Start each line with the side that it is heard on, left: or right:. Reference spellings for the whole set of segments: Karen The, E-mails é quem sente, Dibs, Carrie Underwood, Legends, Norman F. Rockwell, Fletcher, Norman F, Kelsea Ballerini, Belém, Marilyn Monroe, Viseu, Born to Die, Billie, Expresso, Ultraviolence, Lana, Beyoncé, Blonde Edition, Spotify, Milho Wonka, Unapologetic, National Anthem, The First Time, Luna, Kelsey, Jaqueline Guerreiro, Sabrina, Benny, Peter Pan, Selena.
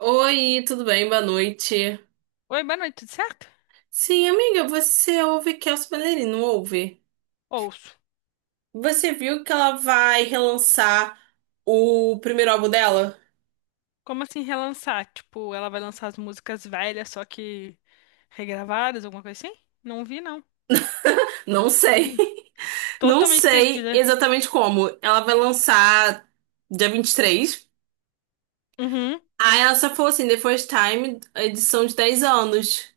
right: Oi, tudo bem? Boa noite.
left: Oi, boa noite, tudo certo?
right: Sim, amiga, você ouve Kelsea Ballerini, não ouve?
left: Ouço.
right: Você viu que ela vai relançar o primeiro álbum dela?
left: Como assim relançar? Tipo, ela vai lançar as músicas velhas, só que regravadas, alguma coisa assim? Não vi, não.
right: Não sei. Não
left: Totalmente
right: sei
left: perdida.
right: exatamente como. Ela vai lançar dia 23.
left: Uhum,
right: Aí ela só falou assim, The First Time, edição de 10 anos.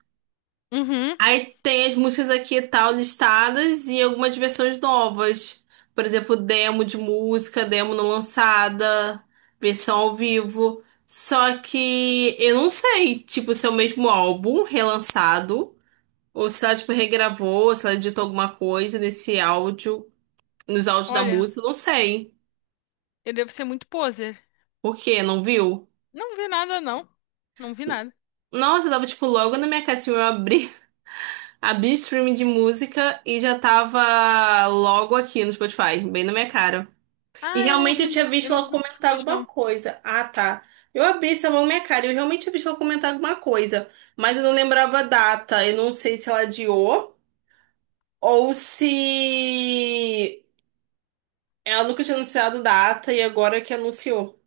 left: uhum.
right: Aí tem as músicas aqui e tal listadas e algumas versões novas. Por exemplo, demo de música, demo não lançada, versão ao vivo. Só que eu não sei, tipo, se é o mesmo álbum relançado, ou se ela, tipo, regravou, ou se ela editou alguma coisa nesse áudio, nos áudios da
left: Olha,
right: música, eu não sei.
left: eu devo ser muito poser.
right: Por quê? Não viu?
left: Não vi nada, não. Não vi nada.
right: Nossa, eu tava, tipo, logo na minha caixinha, eu abri, abri o streaming de música e já tava logo aqui no Spotify, bem na minha cara. E
left: Ah, eu não
right: realmente
left: ouvi,
right: eu tinha
left: eu
right: visto
left: não
right: ela
left: ouvi música
right: comentar
left: hoje,
right: alguma
left: não.
right: coisa. Ah, tá. Eu abri essa mão minha cara. Eu realmente tinha visto ela comentar alguma coisa. Mas eu não lembrava a data. Eu não sei se ela adiou ou se ela nunca tinha anunciado data e agora que anunciou.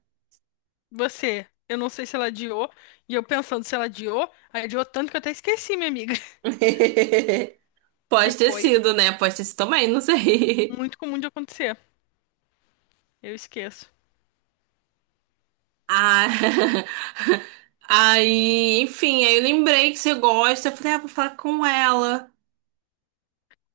left: Você, eu não sei se ela adiou, e eu pensando se ela adiou, aí adiou tanto que eu até esqueci, minha amiga. Que
right: Pode ter
left: coisa.
right: sido, né? Pode ter sido também, não sei.
left: Muito comum de acontecer. Eu esqueço.
right: Ah, aí, enfim, aí eu lembrei que você gosta. Eu falei, ah, vou falar com ela.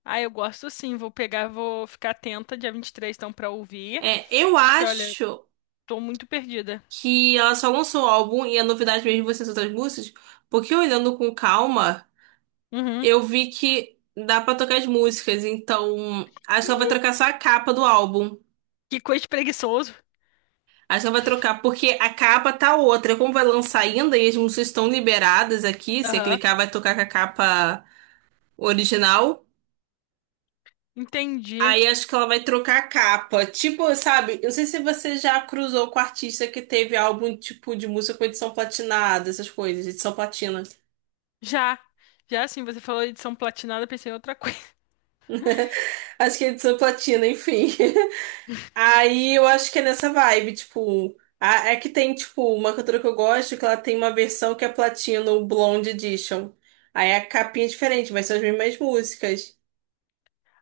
left: Ah, eu gosto sim. Vou pegar, vou ficar atenta dia 23, então, pra ouvir.
right: É, eu
left: Que olha,
right: acho
left: tô muito perdida.
right: que ela só lançou o álbum e a novidade mesmo vai ser as outras músicas, porque olhando com calma,
left: Uhum.
right: eu vi que dá pra trocar as músicas, então acho que ela vai trocar só a capa do álbum.
left: Que coisa de preguiçoso.
right: Acho que ela vai trocar, porque a capa tá outra. Como vai lançar ainda e as músicas estão liberadas aqui, se
left: Aham.
right: clicar vai tocar com a capa original.
left: Entendi.
right: Aí acho que ela vai trocar a capa. Tipo, sabe, eu não sei se você já cruzou com artista que teve álbum tipo de música com edição platinada, essas coisas, edição platina.
left: Já. Já assim, você falou edição platinada, pensei em outra coisa.
right: Acho que é edição platina, enfim. Aí eu acho que é nessa vibe, tipo. É que tem, tipo, uma cantora que eu gosto que ela tem uma versão que é platina, o Blonde Edition. Aí a capinha é diferente, mas são as mesmas músicas.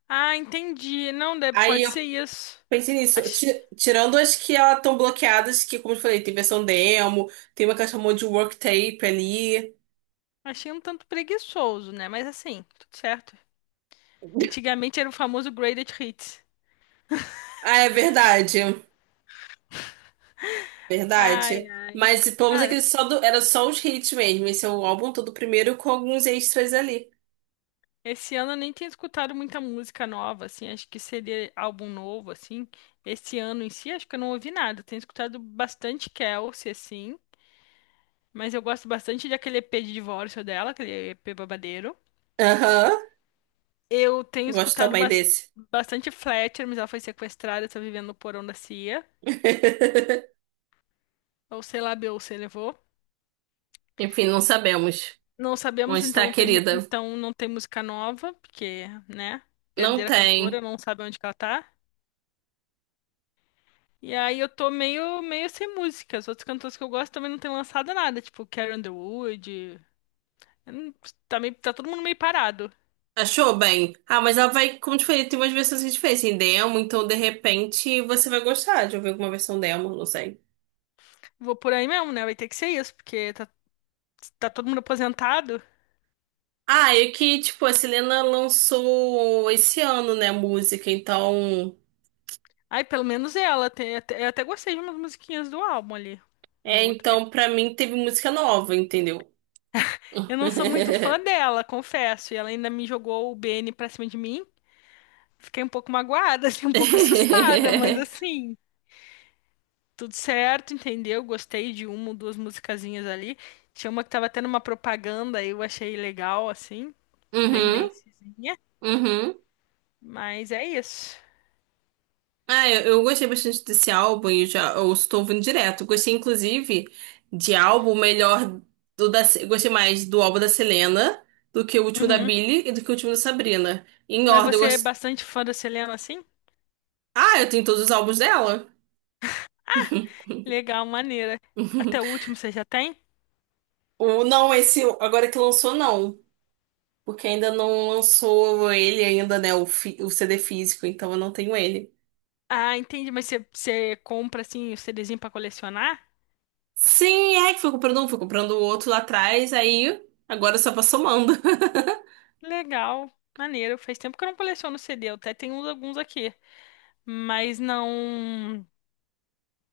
left: Ah, entendi. Não,
right: Aí
left: pode
right: eu
left: ser isso.
right: pensei nisso.
left: Ach-
right: Tirando as que elas estão bloqueadas, que, como eu falei, tem versão demo, tem uma que ela chamou de work tape ali.
left: Achei um tanto preguiçoso, né? Mas assim, tudo certo. Antigamente era o famoso Greatest Hits.
right: Ah, é verdade.
left: Ai,
right: Verdade. Mas pelo menos
left: cara.
right: aquele só do- era só os hits mesmo. Esse é o álbum todo primeiro com alguns extras ali.
left: Esse ano eu nem tenho escutado muita música nova, assim, acho que seria álbum novo, assim. Esse ano em si, acho que eu não ouvi nada. Eu tenho escutado bastante Kelsey, assim, mas eu gosto bastante daquele EP de divórcio dela, aquele EP babadeiro.
right: Aham,
left: Eu tenho
right: gosto
left: escutado
right: também desse.
left: bastante Fletcher, mas ela foi sequestrada, está vivendo no porão da CIA. Ou sei lá, Beyoncé levou.
right: Enfim, não sabemos
left: Não
right: onde
left: sabemos,
right: está
left: então
right: a
left: não tem,
right: querida.
left: então não tem música nova, porque, né,
right: Não
left: perder a cantora,
right: tem.
left: não sabe onde que ela tá. E aí eu tô meio sem música. Os outros cantores que eu gosto também não têm lançado nada, tipo Carrie Underwood. Eu não- Tá, meio, tá todo mundo meio parado.
right: Achou bem. Ah, mas ela vai, como te falei, tem umas versões que a gente fez em demo, então de repente você vai gostar de ouvir alguma versão demo, não sei.
left: Vou por aí mesmo, né? Vai ter que ser isso, porque tá todo mundo aposentado.
right: Ah, e que, tipo, a Selena lançou esse ano, né, música, então.
left: Ai, pelo menos ela. Tem, eu até gostei de umas musiquinhas do álbum ali. Uma
right: É,
left: ou outra.
right: então pra mim teve música nova, entendeu?
left: Eu não sou muito fã dela, confesso. E ela ainda me jogou o Benny pra cima de mim. Fiquei um pouco magoada, assim, um pouco assustada, mas assim. Tudo certo, entendeu? Gostei de uma ou duas musicazinhas ali. Tinha uma que tava tendo uma propaganda eu achei legal, assim, bem
right: Uhum,
left: dancezinha.
right: uhum.
left: Mas é isso.
right: Ah, eu gostei bastante desse álbum e já eu estou ouvindo direto. Gostei, inclusive, de álbum melhor do da, gostei mais do álbum da Selena do que o último da
left: Uhum.
right: Billie e do que o último da Sabrina. Em
left: Mas
right: ordem, eu
left: você é
right: gostei.
left: bastante fã da Selena, assim?
right: Ah, eu tenho todos os álbuns dela.
left: Legal, maneira. Até o último você já tem?
right: O, não, esse agora que lançou, não. Porque ainda não lançou ele ainda, né? O CD físico, então eu não tenho ele.
left: Ah, entendi. Mas você compra, assim, o CDzinho pra colecionar?
right: Sim, é que fui comprando um, fui comprando o outro lá atrás, aí agora só vou somando.
left: Legal, maneiro. Faz tempo que eu não coleciono CD. Eu até tenho alguns aqui. Mas não.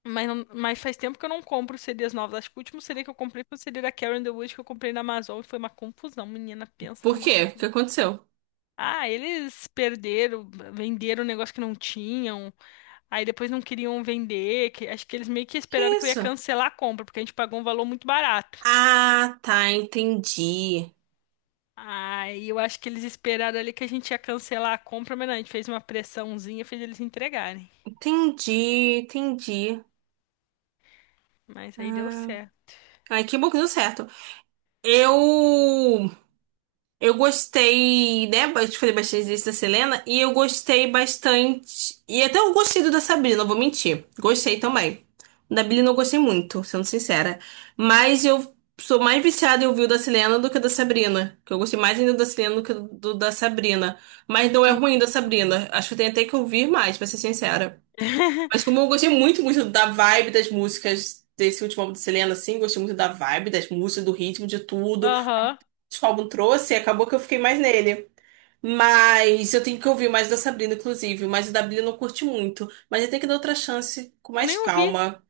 left: Mas, não- mas faz tempo que eu não compro CDs novos. Acho que o último CD que eu comprei foi o CD da Karen The que eu comprei na Amazon e foi uma confusão. Menina, pensa
right: Por
left: numa
right: quê? O que
left: confusão.
right: aconteceu?
left: Ah, eles perderam, venderam um negócio que não tinham. Aí depois não queriam vender. Acho que eles meio que
right: Que
left: esperaram que eu ia
right: isso?
left: cancelar a compra, porque a gente pagou um valor muito barato.
right: Ah, tá, entendi.
left: Aí eu acho que eles esperaram ali que a gente ia cancelar a compra, mas não, a gente fez uma pressãozinha, fez eles entregarem.
right: Entendi, entendi.
left: Mas aí deu
right: Ah,
left: certo.
right: ai, que bom que deu certo. Eu eu gostei, né? Eu te falei bastante disso da Selena e eu gostei bastante. E até eu gostei do da Sabrina, não vou mentir. Gostei também. O da Billie não gostei muito, sendo sincera. Mas eu sou mais viciada em ouvir o da Selena do que o da Sabrina. Que eu gostei mais ainda do da Selena do que do da Sabrina. Mas não é ruim
left: Entendi,
right: da
left: sim.
right: Sabrina. Acho que eu tenho até que ouvir mais, pra ser sincera. Mas como eu gostei muito, muito da vibe das músicas desse último álbum de Selena, assim, gostei muito da vibe das músicas, do ritmo, de tudo
left: Aham.
right: que o álbum trouxe, acabou que eu fiquei mais nele. Mas eu tenho que ouvir mais da Sabrina, inclusive, mas o da Billie eu não curti muito. Mas eu tenho que dar outra chance com
left: Eu
right: mais
left: nem ouvi.
right: calma.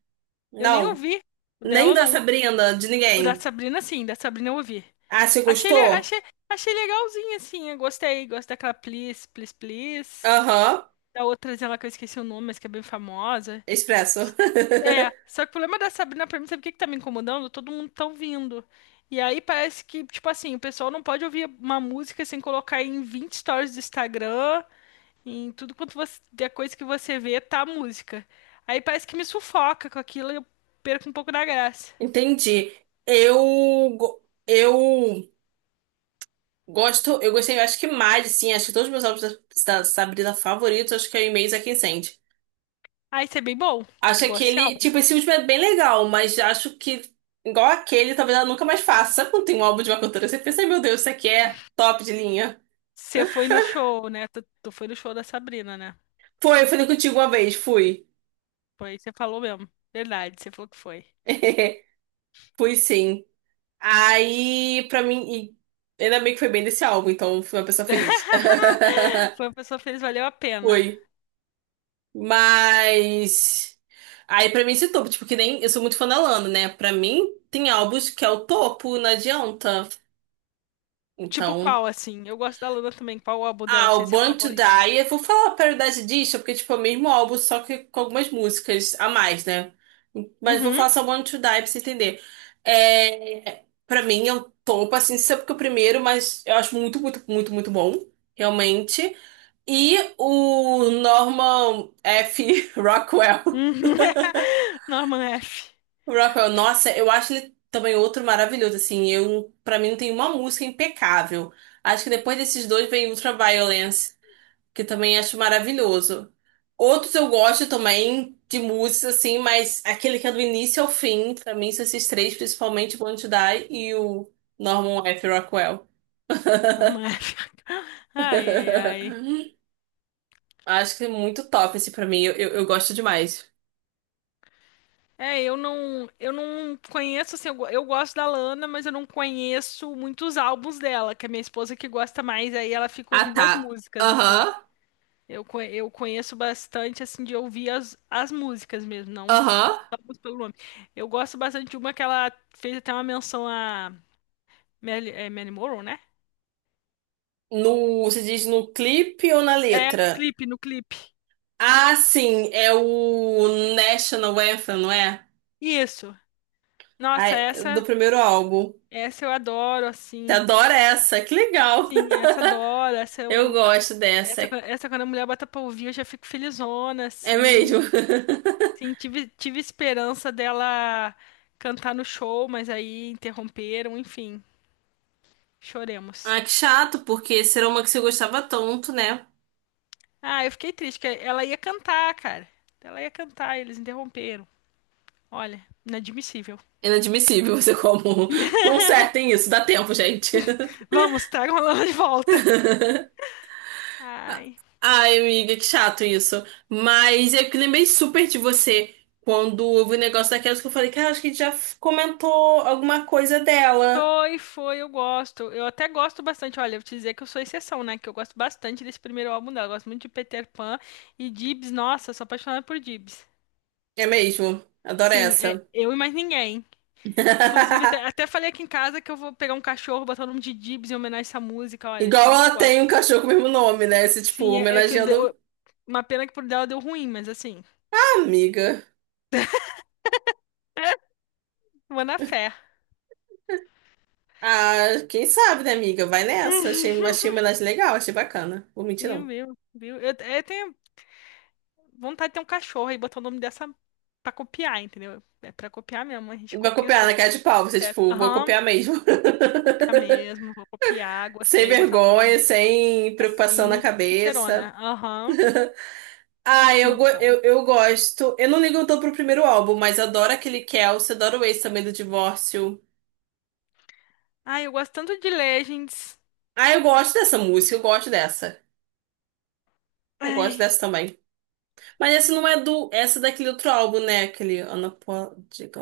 left: Eu nem
right: Não,
left: ouvi. O
right: nem
left: dela
right: da
left: não.
right: Sabrina, de
left: O da
right: ninguém.
left: Sabrina, sim, da Sabrina eu ouvi.
right: Ah, você
left: Achei, le-
right: gostou?
left: achei, achei legalzinho, assim. Eu gostei. Gosto daquela Please, Please, Please.
right: Aham,
left: Da outra ela que eu esqueci o nome, mas que é bem famosa.
right: Expresso.
left: É, só que o problema da Sabrina pra mim, sabe o que que tá me incomodando? Todo mundo tá ouvindo. E aí parece que, tipo assim, o pessoal não pode ouvir uma música sem colocar em 20 stories do Instagram, em tudo quanto você, a coisa que você vê, tá a música. Aí parece que me sufoca com aquilo e eu perco um pouco da graça.
right: Entendi. Eu, go- eu gosto, eu gostei, acho que mais, assim, acho que todos os meus álbuns da Sabrina favoritos, acho que é o E-mails é quem sente.
left: Ah, isso é bem bom.
right: Acho
left: Igual esse
right: aquele,
left: álbum.
right: tipo, esse último é bem legal, mas acho que, igual aquele, talvez ela nunca mais faça. Sabe quando tem um álbum de uma cantora, você pensa, "Ai, meu Deus, isso aqui é top de linha."
left: Você foi no show, né? Tu foi no show da Sabrina, né?
right: Foi, eu falei contigo uma vez, fui.
left: Foi, você falou mesmo. Verdade, você falou que foi.
right: Fui sim. Aí, pra mim, e ainda bem que foi bem desse álbum, então fui uma pessoa feliz.
left: Foi uma pessoa feliz, valeu a pena.
right: Foi. Mas aí pra mim esse topo, tipo, que nem eu sou muito fã da Lana, né? Pra mim tem álbuns que é o topo, não adianta.
left: Tipo
right: Então,
left: qual, assim? Eu gosto da Luna também. Qual o álbum dela,
right: ah,
left: assim,
right: o
left: é seu
right: Born to
left: favorito?
right: Die, eu vou falar a paridade disso, porque tipo é o mesmo álbum, só que com algumas músicas a mais, né? Mas vou
left: Uhum.
right: falar só Born to Die pra você entender. É, para mim é o topo, assim, isso é porque é o primeiro, mas eu acho muito, muito, muito, muito bom, realmente. E o Norman F. Rockwell.
left: Uhum. Norman F.
right: O Rockwell, nossa, eu acho ele também outro maravilhoso, assim, eu, pra mim não tem uma música impecável. Acho que depois desses dois vem Ultraviolence, que também acho maravilhoso. Outros eu gosto também de músicas, assim, mas aquele que é do início ao fim, pra mim são esses três, principalmente o Want to Die e o Norman F. Rockwell.
left: Norman F. Ai, ai, ai.
right: Acho que é muito top esse pra mim, eu gosto demais.
left: É, eu não conheço, assim, eu gosto da Lana, mas eu não conheço muitos álbuns dela, que a minha esposa que gosta mais, aí ela fica
right: Ah,
left: ouvindo as
right: tá.
left: músicas, assim.
right: Aham,
left: Eu conheço bastante, assim, de ouvir as músicas mesmo, não
right: aham.
left: a música pelo nome. Eu gosto bastante de uma que ela fez até uma menção a Marilyn Monroe, né?
right: No, você diz no clipe ou na
left: É, no
right: letra?
left: clipe, no clipe.
right: Ah, sim, é o National Anthem, não é?
left: Isso. Nossa,
right: Ai, do
left: essa,
right: primeiro álbum.
left: essa eu adoro,
right: Você
left: assim.
right: adora essa, que legal.
left: Sim, essa eu adoro, essa
right: Eu
left: eu...
right: gosto dessa.
left: Essa quando a mulher bota pra ouvir, eu já fico felizona,
right: É
left: assim.
right: mesmo?
left: Sim, tive esperança dela cantar no show, mas aí interromperam, enfim. Choremos.
right: Ah, que chato, porque será uma que você gostava tanto, né?
left: Ah, eu fiquei triste, que ela ia cantar, cara. Ela ia cantar, e eles interromperam. Olha, inadmissível.
right: Inadmissível você como. Consertem isso, dá tempo, gente.
left: Vamos, tragam ela de volta. Ai.
right: Ai, amiga, que chato isso. Mas eu que lembrei super de você quando houve o negócio daquelas que eu falei, cara, acho que a gente já comentou alguma coisa dela.
left: Foi, foi, eu gosto. Eu até gosto bastante. Olha, eu vou te dizer que eu sou exceção, né? Que eu gosto bastante desse primeiro álbum dela. Eu gosto muito de Peter Pan e Dibs. Nossa, sou apaixonada por Dibs.
right: É mesmo, adoro
left: Sim, é
right: essa.
left: eu e mais ninguém. Inclusive, até falei aqui em casa que eu vou pegar um cachorro, botar o nome de Dibs em homenagem a essa música. Olha,
right: Igual
left: de tanto que eu
right: ela
left: gosto.
right: tem um cachorro com o mesmo nome, né? Esse, tipo,
left: Sim, é que eu,
right: homenageando
left: uma pena que por dela deu ruim, mas assim,
right: a amiga.
left: vou na fé.
right: Ah, quem sabe, né, amiga? Vai nessa. Achei, achei uma homenagem legal, achei bacana. Vou mentir,
left: Viu,
right: não.
left: viu, viu? Eu tenho vontade de ter um cachorro e botar o nome dessa pra copiar, entendeu? É pra copiar mesmo, a gente
right: E vai
left: copia os
right: copiar na
left: cantos
right: cara de pau, você,
left: certo.
right: tipo, vou
left: Aham,
right: copiar mesmo.
left: vou copiar mesmo, vou copiar,
right: Sem
left: gostei, botar o nome da
right: vergonha,
left: música
right: sem preocupação na
left: assim, sincerona.
right: cabeça.
left: Aham,
right: Ah, eu, go-
left: então.
right: eu, eu gosto. Eu não ligo tanto pro primeiro álbum, mas adoro aquele Kelsey, adoro o Ace também do Divórcio.
left: Ai, eu gosto tanto de Legends.
right: Ah, eu gosto dessa música, eu gosto dessa. Eu gosto
left: Ai,
right: dessa também. Mas essa não é do. Essa é daquele outro álbum, né? Aquele Unapologetic.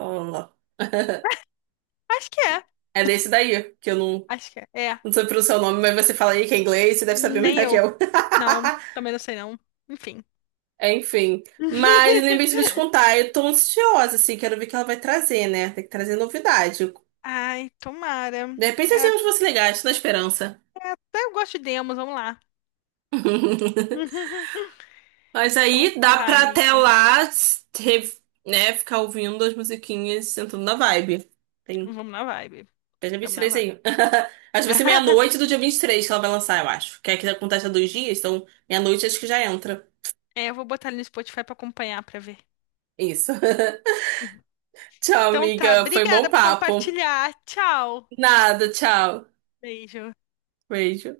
left: acho que é,
right: É desse daí, que eu não,
left: acho que é. É,
right: não sei pronunciar o nome, mas você fala aí que é inglês, você deve saber
left: nem
right: melhor que
left: eu.
right: eu.
left: Não, também não sei não. Enfim.
right: Enfim. Mas lembrei de te contar, eu tô ansiosa, assim, quero ver o que ela vai trazer, né? Tem que trazer novidade.
left: Ai, tomara.
right: De repente,
left: É,
right: nós
left: até,
right: temos você legal, estou na esperança.
left: até eu gosto de demos, vamos lá.
right: Mas
left: Então
right: aí dá
left: tá,
right: pra
left: amiga.
right: até lá, re- né, ficar ouvindo as musiquinhas, sentando na vibe. Tem
left: Vamos na vibe.
right: até dia vinte e
left: Vamos na
right: três
left: vibe.
right: aí. Acho que vai ser meia-noite do dia 23 que ela vai lançar, eu acho. Que é que acontece há 2 dias, então meia-noite acho que já entra.
left: É, eu vou botar ali no Spotify pra acompanhar, pra ver.
right: Isso. Tchau,
left: Então tá,
right: amiga. Foi bom
left: obrigada por
right: papo.
left: compartilhar. Tchau.
right: Nada, tchau.
left: Beijo.
right: Beijo.